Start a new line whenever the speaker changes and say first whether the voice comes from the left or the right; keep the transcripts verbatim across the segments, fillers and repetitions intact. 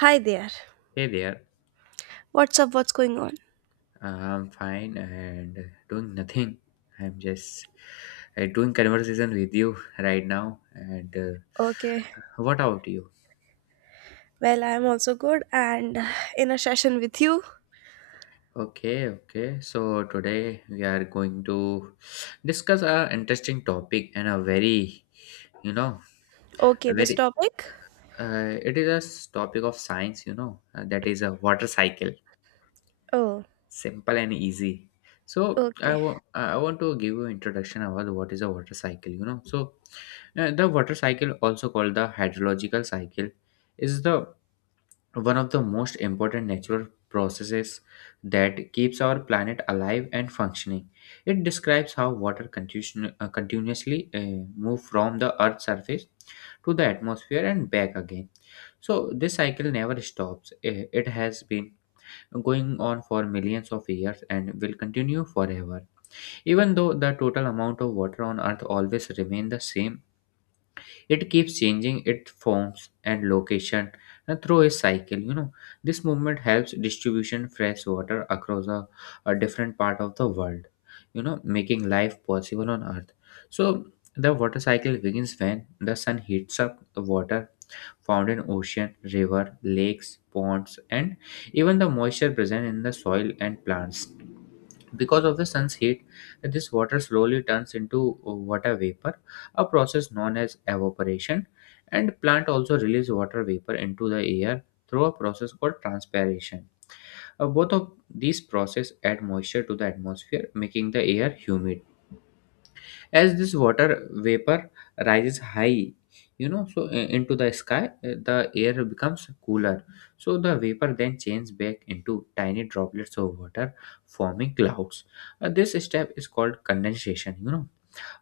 right: Hi there.
left: Hey there,
right: What's up? What's going on?
left: I'm fine and doing nothing. I'm just uh, doing conversation with you right now. And uh,
right: Okay.
left: What about you?
right: Well, I'm also good and in a session with you.
left: Okay, okay. So today we are going to discuss a interesting topic and a very, you know,
right: Okay,
left: a
right: this
left: very.
right: topic?
left: Uh, it is a s- topic of science, you know, uh, that is a water cycle.
right: Oh,
left: Simple and easy, so i
right: okay.
left: want i want to give you introduction about what is a water cycle, you know so uh, the water cycle, also called the hydrological cycle, is the one of the most important natural processes that keeps our planet alive and functioning. It describes how water continu- uh, continuously uh, move from the earth's surface to the atmosphere and back again. So this cycle never stops. Eh, it has been going on for millions of years and will continue forever. Even though the total amount of water on Earth always remains the same, it keeps changing its forms and location uh, through a cycle. You know, this movement helps distribution fresh water across a, a different part of the world, you know, making life possible on Earth. So the water cycle begins when the sun heats up the water found in ocean, river, lakes, ponds, and even the moisture present in the soil and plants. Because of the sun's heat, this water slowly turns into water vapor, a process known as evaporation, and plant also release water vapor into the air through a process called transpiration. Uh, both of these processes add moisture to the atmosphere, making the air humid. As this water vapor rises high, you know so uh, into the sky, uh, the air becomes cooler, so the vapor then changes back into tiny droplets of water, forming clouds. Uh, this step is called condensation. you know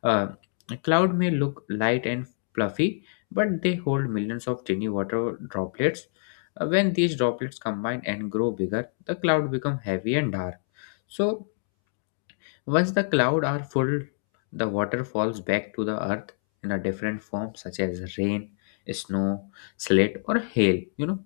left: uh, a cloud may look light and fluffy, but they hold millions of tiny water droplets. Uh, when these droplets combine and grow bigger, the cloud becomes heavy and dark. So once the clouds are full, the water falls back to the earth in a different form, such as rain, snow, slate, or hail. You know,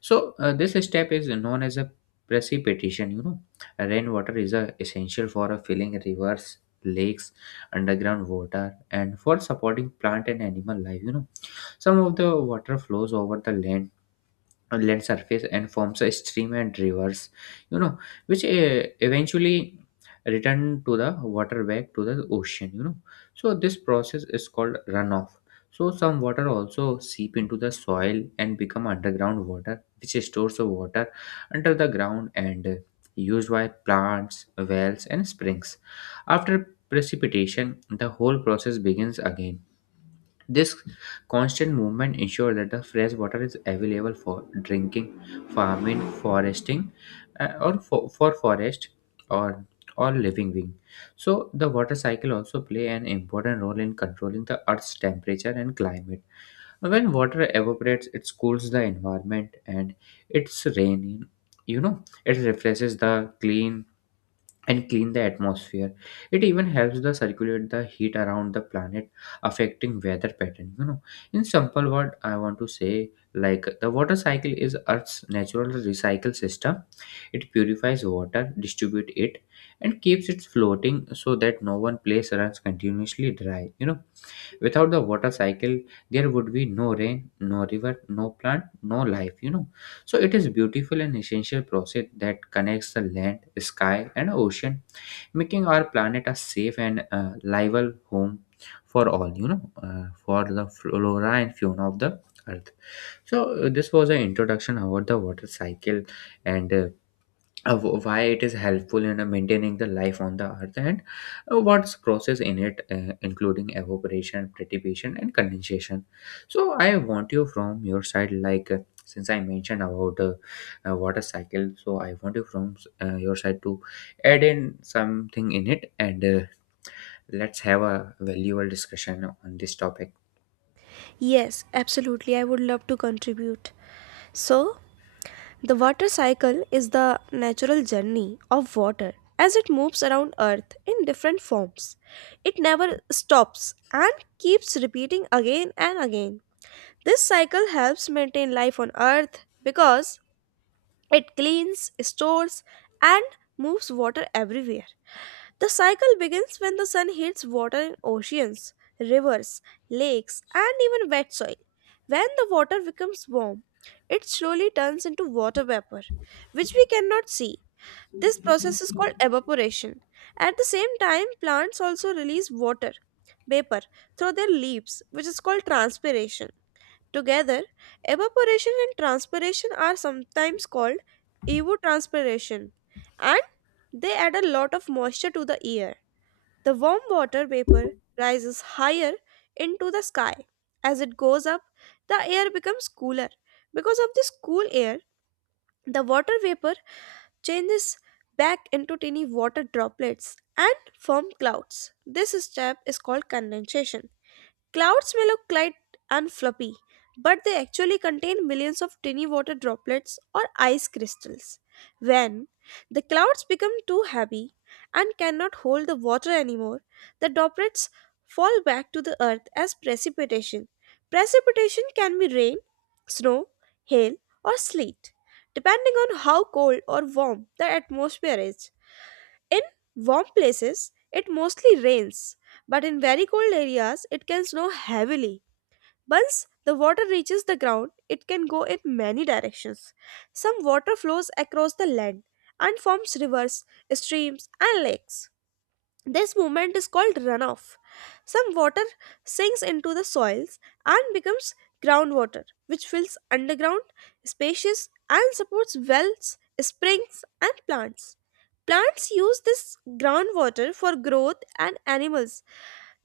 left: so uh, This step is known as a precipitation. You know, rainwater is a essential for a filling rivers, lakes, underground water, and for supporting plant and animal life. You know, some of the water flows over the land on land surface and forms a stream and rivers, you know which uh, eventually return to the water back to the ocean, you know. So this process is called runoff. So some water also seep into the soil and become underground water, which stores the water under the ground and uh, used by plants, wells and springs. After precipitation, the whole process begins again. This constant movement ensures that the fresh water is available for drinking, farming, foresting, uh, or for, for forest or or living being. So the water cycle also play an important role in controlling the Earth's temperature and climate. When water evaporates, it cools the environment and it's rain. You know, it refreshes the clean and clean the atmosphere. It even helps the circulate the heat around the planet, affecting weather pattern, you know. In simple word, I want to say, like, the water cycle is earth's natural recycle system. It purifies water, distributes it, and keeps it floating, so that no one place runs continuously dry, you know. Without the water cycle, there would be no rain, no river, no plant, no life, you know. So it is beautiful and essential process that connects the land, sky and ocean, making our planet a safe and uh, livable home for all, you know uh, for the flora and fauna of the earth. So uh, this was an introduction about the water cycle and uh, uh, wh- why it is helpful in uh, maintaining the life on the earth, and uh, what's process in it, uh, including evaporation, precipitation, and condensation. So I want you from your side, like uh, since I mentioned about uh, uh, water cycle, so I want you from uh, your side to add in something in it, and uh, let's have a valuable discussion on this topic.
right: Yes, absolutely. I would love to contribute. So, the water cycle is the natural journey of water as it moves around Earth in different forms. It never stops and keeps repeating again and again. This cycle helps maintain life on Earth because it cleans, stores, and moves water everywhere. The cycle begins when the sun heats water in oceans, rivers, lakes, and even wet soil. When the water becomes warm, it slowly turns into water vapor, which we cannot see. This process is called evaporation. At the same time, plants also release water vapor through their leaves, which is called transpiration. Together, evaporation and transpiration are sometimes called evotranspiration, and they add a lot of moisture to the air. The warm water vapor rises higher into the sky. As it goes up, the air becomes cooler. Because of this cool air, the water vapor changes back into tiny water droplets and form clouds. This step is called condensation. Clouds may look light and fluffy, but they actually contain millions of tiny water droplets or ice crystals. When the clouds become too heavy and cannot hold the water anymore, the droplets fall back to the earth as precipitation. Precipitation can be rain, snow, hail, or sleet, depending on how cold or warm the atmosphere is. In warm places, it mostly rains, but in very cold areas, it can snow heavily. Once the water reaches the ground, it can go in many directions. Some water flows across the land and forms rivers, streams, and lakes. This movement is called runoff. Some water sinks into the soils and becomes groundwater, which fills underground spaces and supports wells, springs, and plants. Plants use this groundwater for growth, and animals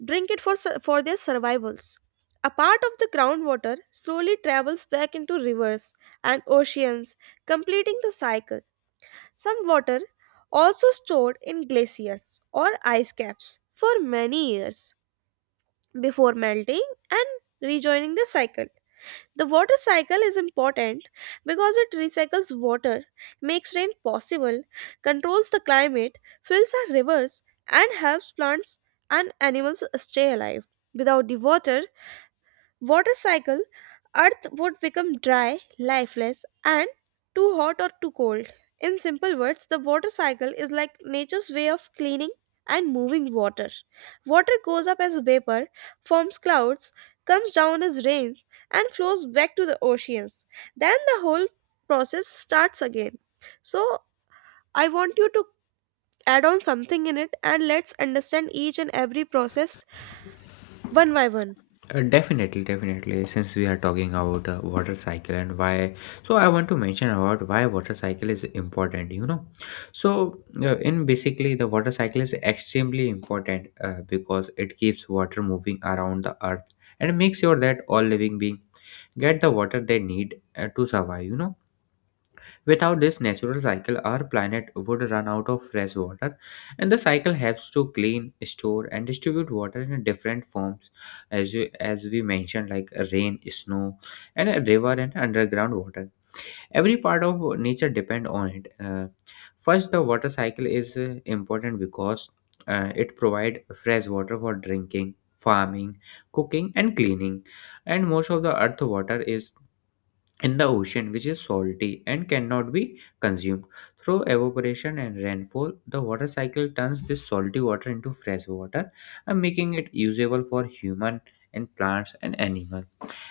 right: drink it for, su- for their survivals. A part of the groundwater slowly travels back into rivers and oceans, completing the cycle. Some water also stored in glaciers or ice caps for many years before melting and rejoining the cycle. The water cycle is important because it recycles water, makes rain possible, controls the climate, fills our rivers, and helps plants and animals stay alive. Without the water, water cycle, earth would become dry, lifeless, and too hot or too cold. In simple words, the water cycle is like nature's way of cleaning and moving water. Water goes up as vapor, forms clouds, comes down as rains, and flows back to the oceans. Then the whole process starts again. So I want you to add on something in it and let's understand each and every process one by one.
left: Uh, definitely, definitely. Since we are talking about uh, water cycle and why, so I want to mention about why water cycle is important. You know, so uh, in basically, the water cycle is extremely important uh, because it keeps water moving around the earth and makes sure that all living being get the water they need uh, to survive. You know, without this natural cycle, our planet would run out of fresh water, and the cycle helps to clean, store, and distribute water in different forms, as we, as we mentioned, like rain, snow, and a river and underground water. Every part of nature depend on it. Uh, first, the water cycle is uh, important because uh, it provide fresh water for drinking, farming, cooking, and cleaning, and most of the earth water is in the ocean, which is salty and cannot be consumed. Through evaporation and rainfall, the water cycle turns this salty water into fresh water and making it usable for human and plants and animals.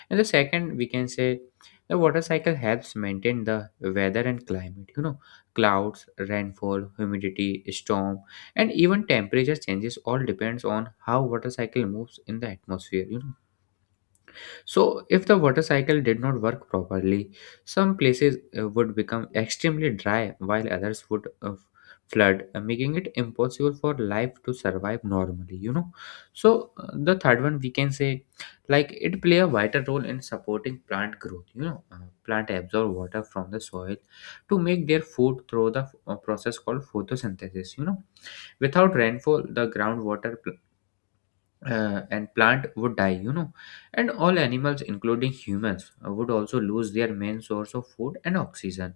left: And the second, we can say, the water cycle helps maintain the weather and climate. You know, clouds, rainfall, humidity, storm, and even temperature changes all depends on how water cycle moves in the atmosphere. You know, so if the water cycle did not work properly, some places uh, would become extremely dry, while others would uh, flood, uh, making it impossible for life to survive normally, you know. So, uh, the third one we can say, like, it play a vital role in supporting plant growth, you know. Uh, plant absorb water from the soil to make their food through the uh, process called photosynthesis, you know. Without rainfall, the groundwater uh, and plant would die, you know, and all animals including humans uh, would also lose their main source of food and oxygen.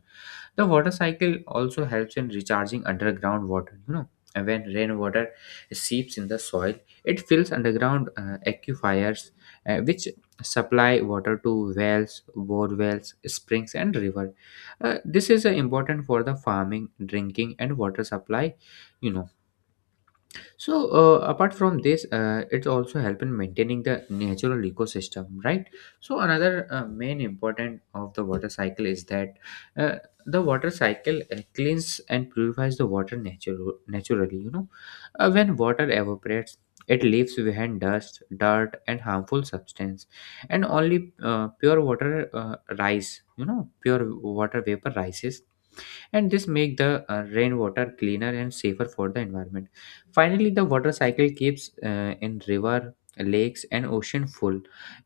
left: The water cycle also helps in recharging underground water, you know, and when rainwater seeps in the soil, it fills underground uh, aquifers, uh, which supply water to wells, bore wells, springs and river. Uh, this is uh, important for the farming, drinking and water supply, you know. So, uh, apart from this, uh, it's also help in maintaining the natural ecosystem, right? So, another uh, main important of the water cycle is that uh, the water cycle uh, cleans and purifies the water natural naturally. You know, uh, when water evaporates, it leaves behind dust, dirt, and harmful substance, and only uh, pure water uh, rise. You know, pure water vapor rises, and this make the uh, rainwater cleaner and safer for the environment. Finally, the water cycle keeps uh, in river, lakes and ocean full,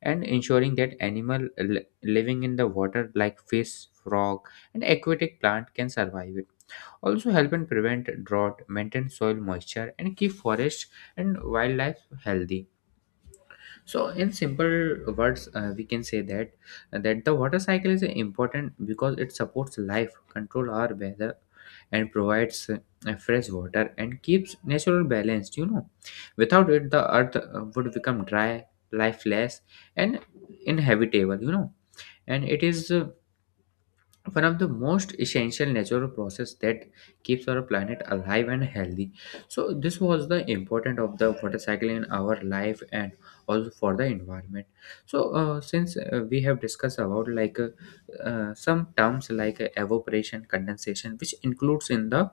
left: and ensuring that animal li- living in the water, like fish, frog and aquatic plant, can survive. It also help in prevent drought, maintain soil moisture and keep forest and wildlife healthy. So, in simple words, uh, we can say that uh, that the water cycle is important because it supports life, control our weather, and provides uh, fresh water and keeps natural balanced. You know, without it, the earth uh, would become dry, lifeless, and inhabitable. You know, and it is uh, one of the most essential natural process that keeps our planet alive and healthy. So this was the importance of the water cycle in our life and also for the environment. So uh, since uh, we have discussed about like uh, uh, some terms like uh, evaporation, condensation, which includes in the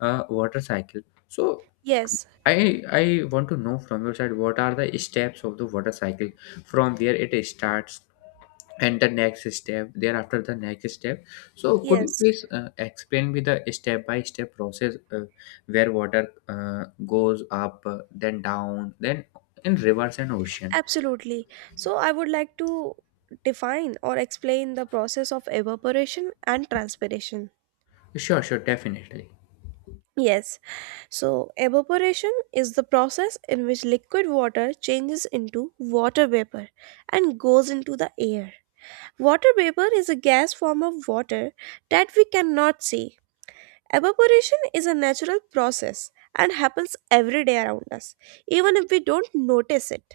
left: uh, water cycle, so
right: Yes.
left: I I want to know from your side, what are the steps of the water cycle, from where it starts, and the next step thereafter the next step. So could you
right: Yes,
left: please uh, explain me the step by step process, uh, where water uh, goes up, uh, then down, then in rivers and ocean.
right: absolutely. So, I would like to define or explain the process of evaporation and transpiration.
left: Sure, sure, definitely.
right: Yes, so evaporation is the process in which liquid water changes into water vapor and goes into the air. Water vapor is a gas form of water that we cannot see. Evaporation is a natural process and happens every day around us, even if we don't notice it.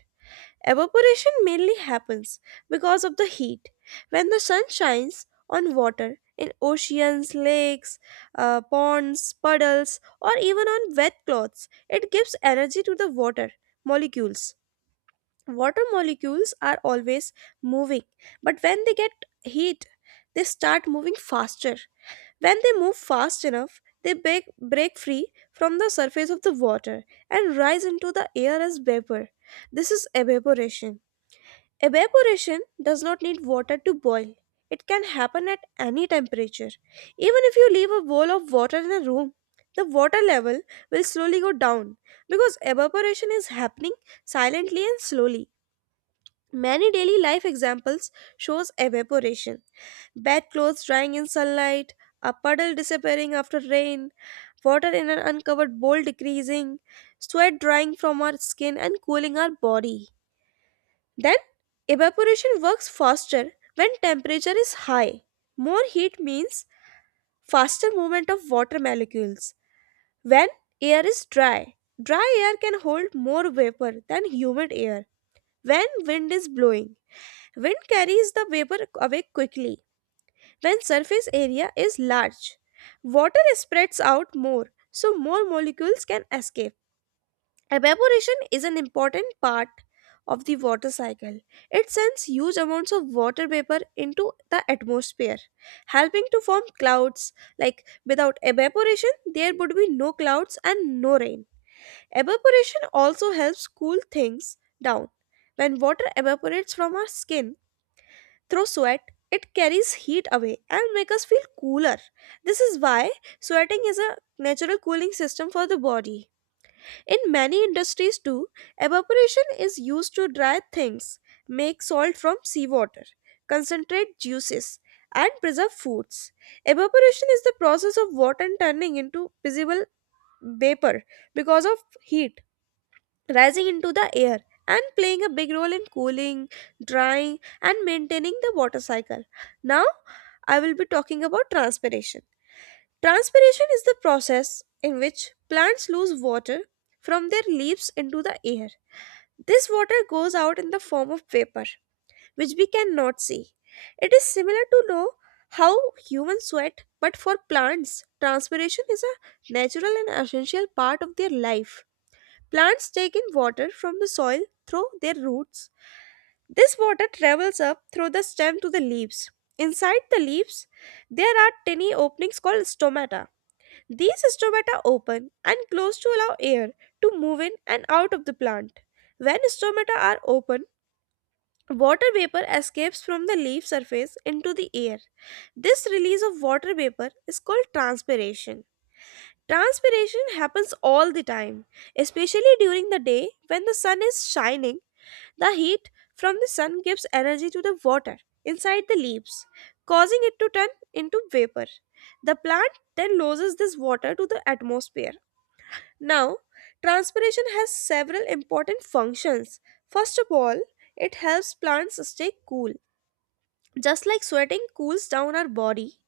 right: Evaporation mainly happens because of the heat. When the sun shines on water in oceans, lakes, uh, ponds, puddles, or even on wet cloths, it gives energy to the water molecules. Water molecules are always moving, but when they get heat, they start moving faster. When they move fast enough, they break, break free from the surface of the water and rise into the air as vapor. This is evaporation. Evaporation does not need water to boil. It can happen at any temperature. Even if you leave a bowl of water in a room, the water level will slowly go down because evaporation is happening silently and slowly. Many daily life examples shows evaporation. Bad clothes drying in sunlight, a puddle disappearing after rain, water in an uncovered bowl decreasing, sweat drying from our skin and cooling our body. Then, evaporation works faster when temperature is high. More heat means faster movement of water molecules when air is dry. Dry air can hold more vapor than humid air. When wind is blowing, wind carries the vapor away quickly. When surface area is large, water spreads out more, so more molecules can escape. Evaporation is an important part of the water cycle. It sends huge amounts of water vapor into the atmosphere, helping to form clouds. Like without evaporation, there would be no clouds and no rain. Evaporation also helps cool things down. When water evaporates from our skin through sweat, it carries heat away and makes us feel cooler. This is why sweating is a natural cooling system for the body. In many industries, too, evaporation is used to dry things, make salt from seawater, concentrate juices, and preserve foods. Evaporation is the process of water turning into visible vapor because of heat, rising into the air, and playing a big role in cooling, drying, and maintaining the water cycle. Now, I will be talking about transpiration. Transpiration is the process in which plants lose water from their leaves into the air. This water goes out in the form of vapor, which we cannot see. It is similar to know how humans sweat, but for plants, transpiration is a natural and essential part of their life. Plants take in water from the soil through their roots. This water travels up through the stem to the leaves. Inside the leaves, there are tiny openings called stomata. These stomata open and close to allow air to move in and out of the plant. When stomata are open, water vapor escapes from the leaf surface into the air. This release of water vapor is called transpiration. Transpiration happens all the time, especially during the day when the sun is shining. The heat from the sun gives energy to the water inside the leaves, causing it to turn into vapor. The plant then loses this water to the atmosphere. Now, transpiration has several important functions. First of all, it helps plants stay cool. Just like sweating cools down our body,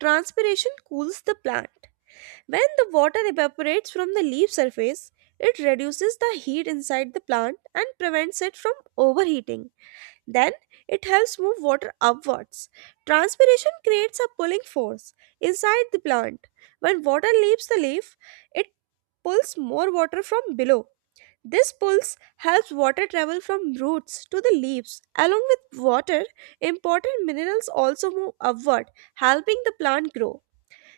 right: transpiration cools the plant. When the water evaporates from the leaf surface, it reduces the heat inside the plant and prevents it from overheating. Then it helps move water upwards. Transpiration creates a pulling force inside the plant. When water leaves the leaf, it pulls more water from below. This pulls helps water travel from roots to the leaves. Along with water, important minerals also move upward, helping the plant grow.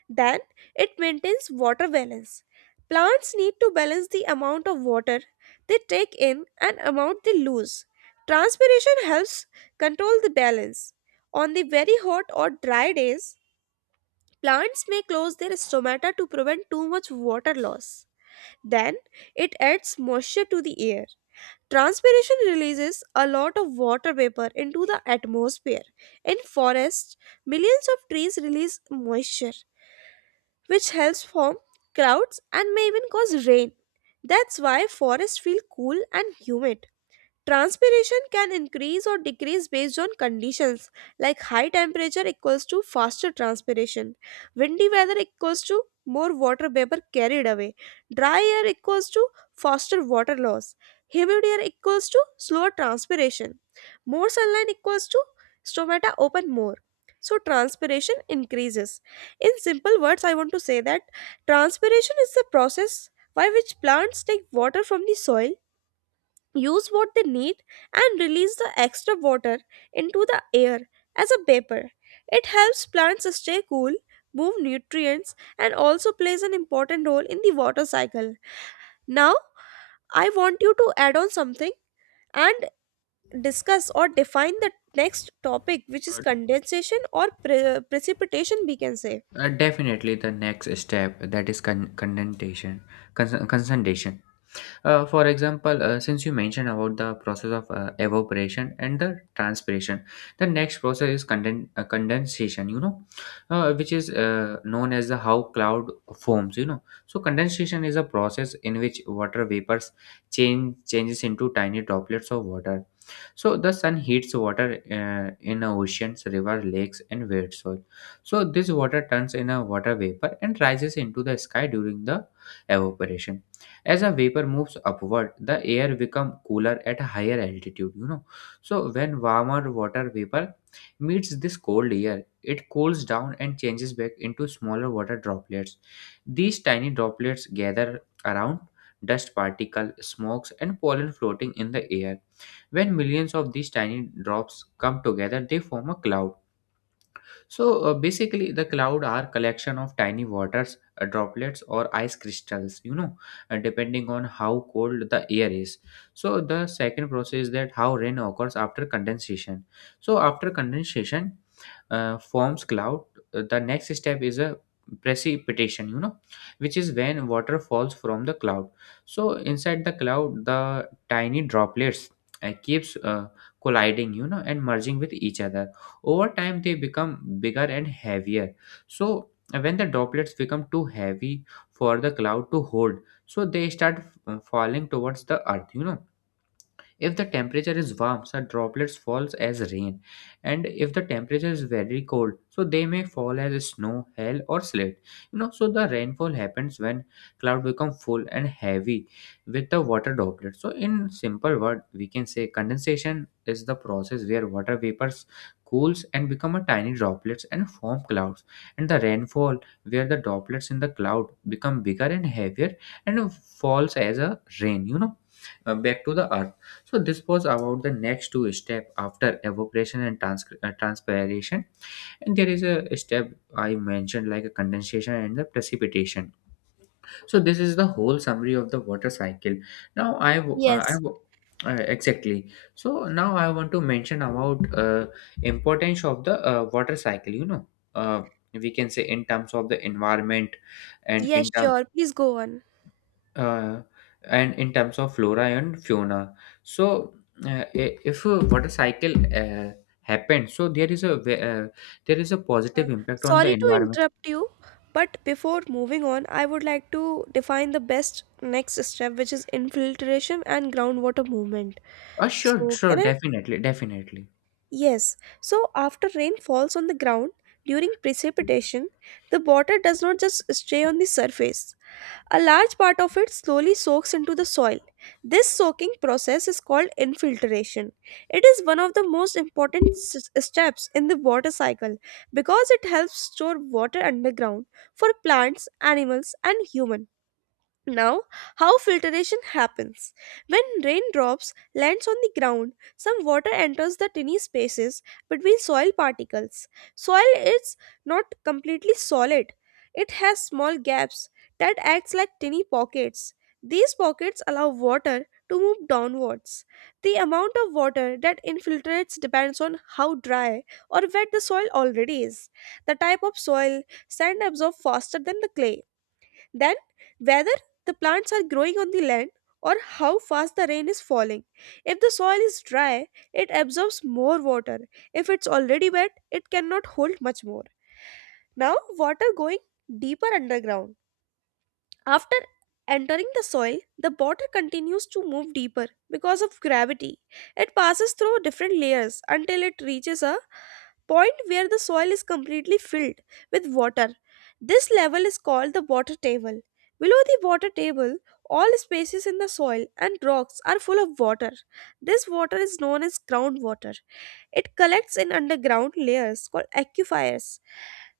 right: Then it maintains water balance. Plants need to balance the amount of water they take in and amount they lose. Transpiration helps control the balance. On the very hot or dry days, plants may close their stomata to prevent too much water loss. Then it adds moisture to the air. Transpiration releases a lot of water vapor into the atmosphere. In forests, millions of trees release moisture which helps form clouds and may even cause rain. That's why forests feel cool and humid. Transpiration can increase or decrease based on conditions, like high temperature equals to faster transpiration, windy weather equals to more water vapor carried away, dry air equals to faster water loss, humid air equals to slower transpiration, more sunlight equals to stomata open more. So, transpiration increases. In simple words, I want to say that transpiration is the process by which plants take water from the soil, use what they need, and release the extra water into the air as a vapor. It helps plants stay cool, move nutrients, and also plays an important role in the water cycle. Now, I want you to add on something and discuss or define the next topic, which is condensation or pre- precipitation, we can say.
left: uh, Definitely, the next step, that is con- condensation, cons- condensation. Uh, for example, uh, since you mentioned about the process of uh, evaporation and the transpiration, the next process is conden- uh, condensation, you know, uh, which is uh, known as the how cloud forms, you know. So condensation is a process in which water vapors change changes into tiny droplets of water. So the sun heats water uh, in oceans, river, lakes and wet soil, so this water turns in a water vapor and rises into the sky during the evaporation. As a vapor moves upward, the air become cooler at a higher altitude, you know. So when warmer water vapor meets this cold air, it cools down and changes back into smaller water droplets. These tiny droplets gather around dust particle, smokes and pollen floating in the air. When millions of these tiny drops come together, they form a cloud. So uh, basically, the cloud are collection of tiny waters uh, droplets or ice crystals. You know, uh, depending on how cold the air is. So the second process is that how rain occurs after condensation. So after condensation, uh, forms cloud, uh, the next step is a precipitation, you know which is when water falls from the cloud. So inside the cloud the tiny droplets uh, keeps uh, colliding, you know and merging with each other. Over time they become bigger and heavier. So uh, when the droplets become too heavy for the cloud to hold, so they start uh, falling towards the earth. You know if the temperature is warm, so droplets falls as rain, and if the temperature is very cold, so they may fall as snow, hail, or slate. You know, so the rainfall happens when cloud become full and heavy with the water droplets. So in simple word, we can say condensation is the process where water vapors cools and become a tiny droplets and form clouds, and the rainfall where the droplets in the cloud become bigger and heavier and falls as a rain you know uh, back to the earth. So this was about the next two step after evaporation and trans- uh, transpiration. And there is a step I mentioned like a condensation and the precipitation. So this is the whole summary of the water cycle. Now I w- uh, I
right: Yes.
left: w- uh, exactly. So now I want to mention about uh, importance of the uh, water cycle. You know, uh, we can say in terms of the environment and
right: Yes,
left: in terms
right: sure. Please go on.
left: uh, and in terms of flora and fauna. So uh, i- if a water cycle uh, happens, so there is a ve- uh, there is a
right: Uh,
left: positive impact on the
right: Sorry to
left: environment.
right: interrupt you, but before moving on, I would like to define the best next step, which is infiltration and groundwater movement.
left: uh, sure
right: So,
left: sure
right: can I?
left: definitely definitely
right: Yes. So, after rain falls on the ground during precipitation, the water does not just stay on the surface. A large part of it slowly soaks into the soil. This soaking process is called infiltration. It is one of the most important s- steps in the water cycle because it helps store water underground for plants, animals, and humans. Now, how filtration happens. When raindrops lands on the ground, some water enters the tiny spaces between soil particles. Soil is not completely solid. It has small gaps that acts like tiny pockets. These pockets allow water to move downwards. The amount of water that infiltrates depends on how dry or wet the soil already is, the type of soil — sand absorbs faster than the clay — then, whether the plants are growing on the land, or how fast the rain is falling. If the soil is dry, it absorbs more water. If it's already wet, it cannot hold much more. Now, water going deeper underground. After entering the soil, the water continues to move deeper because of gravity. It passes through different layers until it reaches a point where the soil is completely filled with water. This level is called the water table. Below the water table, all spaces in the soil and rocks are full of water. This water is known as groundwater. It collects in underground layers called aquifers,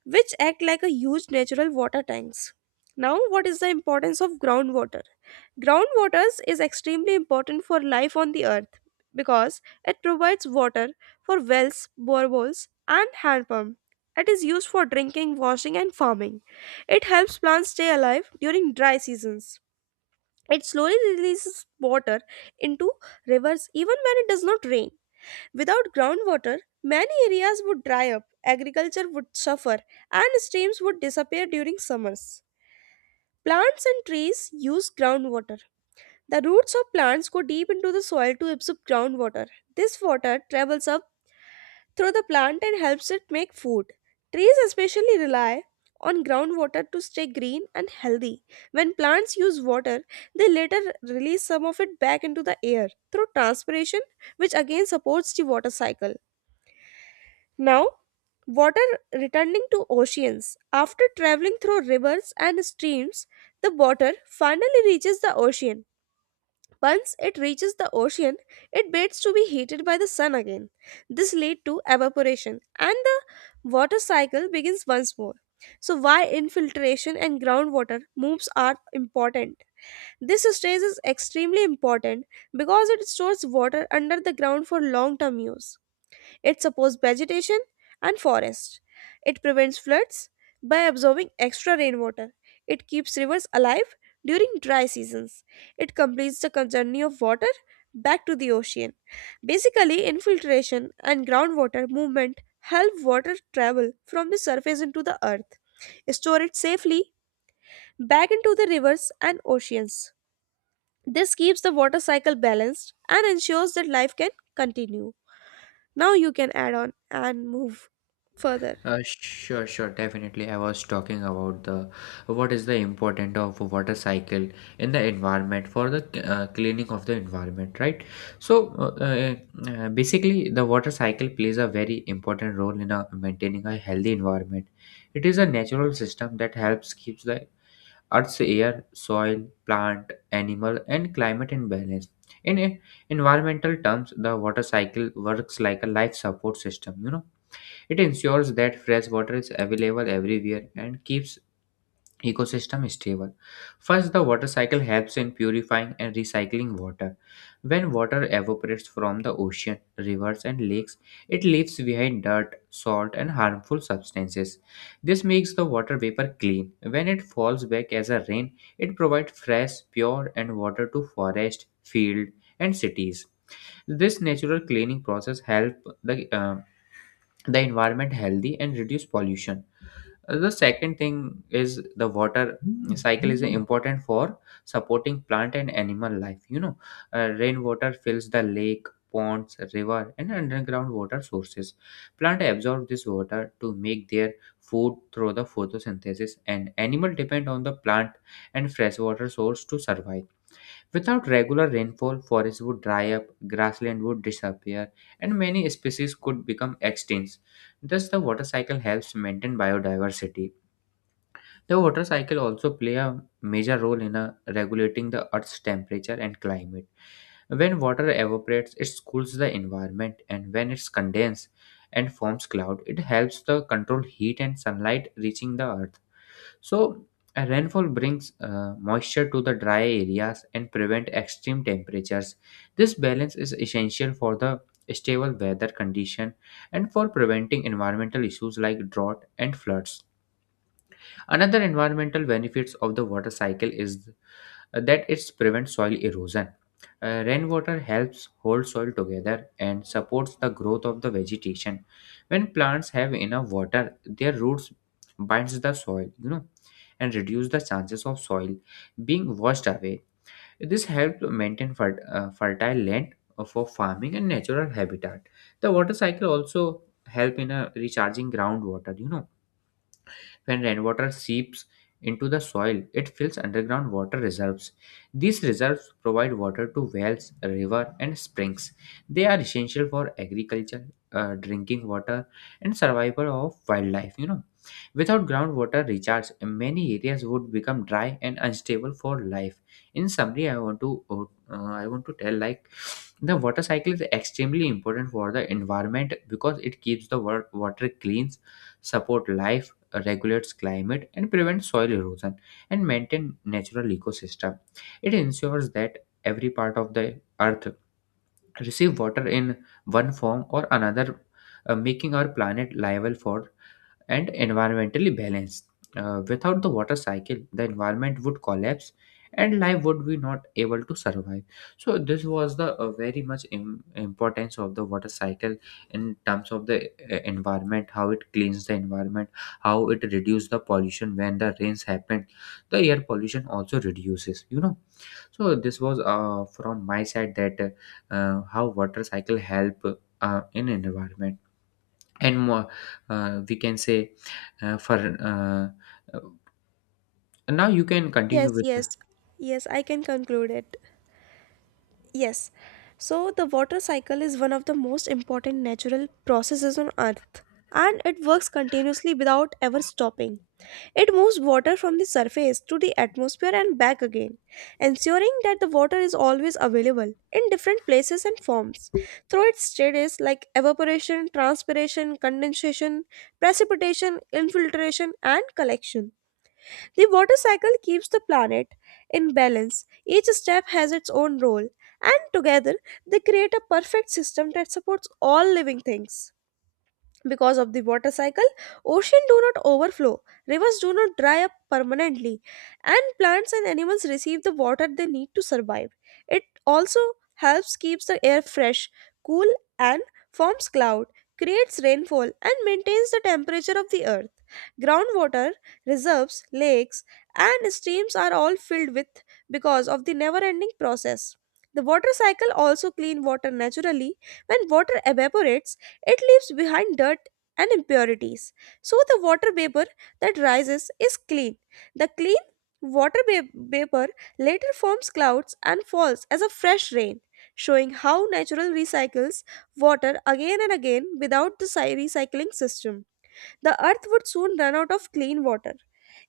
right: which act like a huge natural water tanks. Now, what is the importance of groundwater? Groundwaters is extremely important for life on the earth because it provides water for wells, boreholes, and hand pump. It is used for drinking, washing, and farming. It helps plants stay alive during dry seasons. It slowly releases water into rivers even when it does not rain. Without groundwater, many areas would dry up, agriculture would suffer, and streams would disappear during summers. Plants and trees use groundwater. The roots of plants go deep into the soil to absorb groundwater. This water travels up through the plant and helps it make food. Trees especially rely on groundwater to stay green and healthy. When plants use water, they later release some of it back into the air through transpiration, which again supports the water cycle. Now, water returning to oceans. After traveling through rivers and streams, the water finally reaches the ocean. Once it reaches the ocean, it waits to be heated by the sun again. This leads to evaporation and the water cycle begins once more. So, why infiltration and groundwater moves are important? This stage is extremely important because it stores water under the ground for long term use. It supports vegetation and forests. It prevents floods by absorbing extra rainwater. It keeps rivers alive during dry seasons. It completes the con- journey of water back to the ocean. Basically, infiltration and groundwater movement help water travel from the surface into the earth, store it safely back into the rivers and oceans. This keeps the water cycle balanced and ensures that life can continue. Now you can add on and move further.
left: Uh, sure, sure, definitely. I was talking about the what is the importance of water cycle in the environment for the uh, cleaning of the environment, right? So, uh, uh, uh, basically, the water cycle plays a very important role in uh maintaining a healthy environment. It is a natural system that helps keeps the earth's air, soil, plant, animal, and climate in balance. In en- environmental terms, the water cycle works like a life support system. You know, it ensures that fresh water is available everywhere and keeps ecosystem stable. First, the water cycle helps in purifying and recycling water. When water evaporates from the ocean, rivers, and lakes, it leaves behind dirt, salt, and harmful substances. This makes the water vapor clean. When it falls back as a rain, it provides fresh, pure, and water to forest, field, and cities. This natural cleaning process help the uh, the environment healthy and reduce pollution. Uh, the second thing is the water cycle is important for supporting plant and animal life. You know uh, rainwater fills the lake, ponds, river, and underground water sources. Plant absorb this water to make their food through the photosynthesis, and animal depend on the plant and freshwater source to survive. Without regular rainfall, forests would dry up, grassland would disappear, and many species could become extinct. Thus, the water cycle helps maintain biodiversity. The water cycle also play a major role in uh, regulating the Earth's temperature and climate. When water evaporates, it cools the environment, and when it's condensed and forms cloud, it helps the control heat and sunlight reaching the Earth. So, a rainfall brings uh, moisture to the dry areas and prevent extreme temperatures. This balance is essential for the stable weather condition and for preventing environmental issues like drought and floods. Another environmental benefits of the water cycle is uh, that it prevents soil erosion. Uh, rainwater helps hold soil together and supports the growth of the vegetation. When plants have enough water, their roots binds the soil, you know, and reduce the chances of soil being washed away. This helps maintain fer- uh, fertile land for farming and natural habitat. The water cycle also help in a recharging groundwater, you know when rainwater seeps into the soil, it fills underground water reserves. These reserves provide water to wells, rivers, and springs. They are essential for agriculture, uh, drinking water, and survival of wildlife. You know, without groundwater recharge, many areas would become dry and unstable for life. In summary, I want to uh, I want to tell like the water cycle is extremely important for the environment because it keeps the wa- water clean, support life, regulates climate and prevents soil erosion and maintain natural ecosystem. It ensures that every part of the earth receive water in one form or another, uh, making our planet liable for and environmentally balanced. Uh, without the water cycle, the environment would collapse and life would be not able to survive. So this was the uh, very much im- importance of the water cycle in terms of the uh, environment, how it cleans the environment, how it reduces the pollution when the rains happen. The air pollution also reduces, you know. So this was uh, from my side that uh, how water cycle help uh, in environment and more, uh, we can say uh, for uh, uh, now you can
right: Yes,
left: continue with
right: yes,
left: the-
right: yes, I can conclude it. Yes. So, the water cycle is one of the most important natural processes on Earth, and it works continuously without ever stopping. It moves water from the surface to the atmosphere and back again, ensuring that the water is always available in different places and forms through its stages like evaporation, transpiration, condensation, precipitation, infiltration, and collection. The water cycle keeps the planet in balance. Each step has its own role, and together they create a perfect system that supports all living things. Because of the water cycle, oceans do not overflow, rivers do not dry up permanently, and plants and animals receive the water they need to survive. It also helps keeps the air fresh, cool, and forms cloud, creates rainfall and maintains the temperature of the earth. Groundwater reserves, lakes, and streams are all filled with because of the never ending process. The water cycle also clean water naturally. When water evaporates, it leaves behind dirt and impurities. So the water vapor that rises is clean. The clean water va- vapor later forms clouds and falls as a fresh rain, showing how natural recycles water again and again without the cy- recycling system. The earth would soon run out of clean water.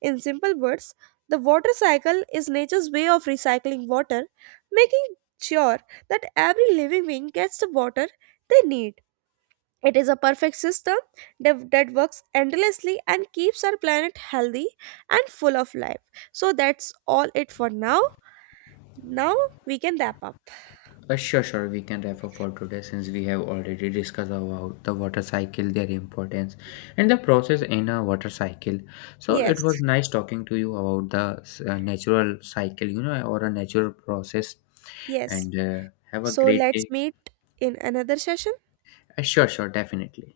right: In simple words, the water cycle is nature's way of recycling water, making sure that every living being gets the water they need. It is a perfect system that, that works endlessly and keeps our planet healthy and full of life. So that's all it for now. Now we can wrap up.
left: uh, sure sure we can wrap up for today since we have already discussed about the water cycle their importance and the process in a water cycle. So it
right: Yes,
left: was nice talking to you about the s- uh, natural cycle, you know or a natural process.
right: yes.
left: And uh, have a
right: So
left: great
right: let's
left: day.
right: meet in another session.
left: Uh, sure sure definitely.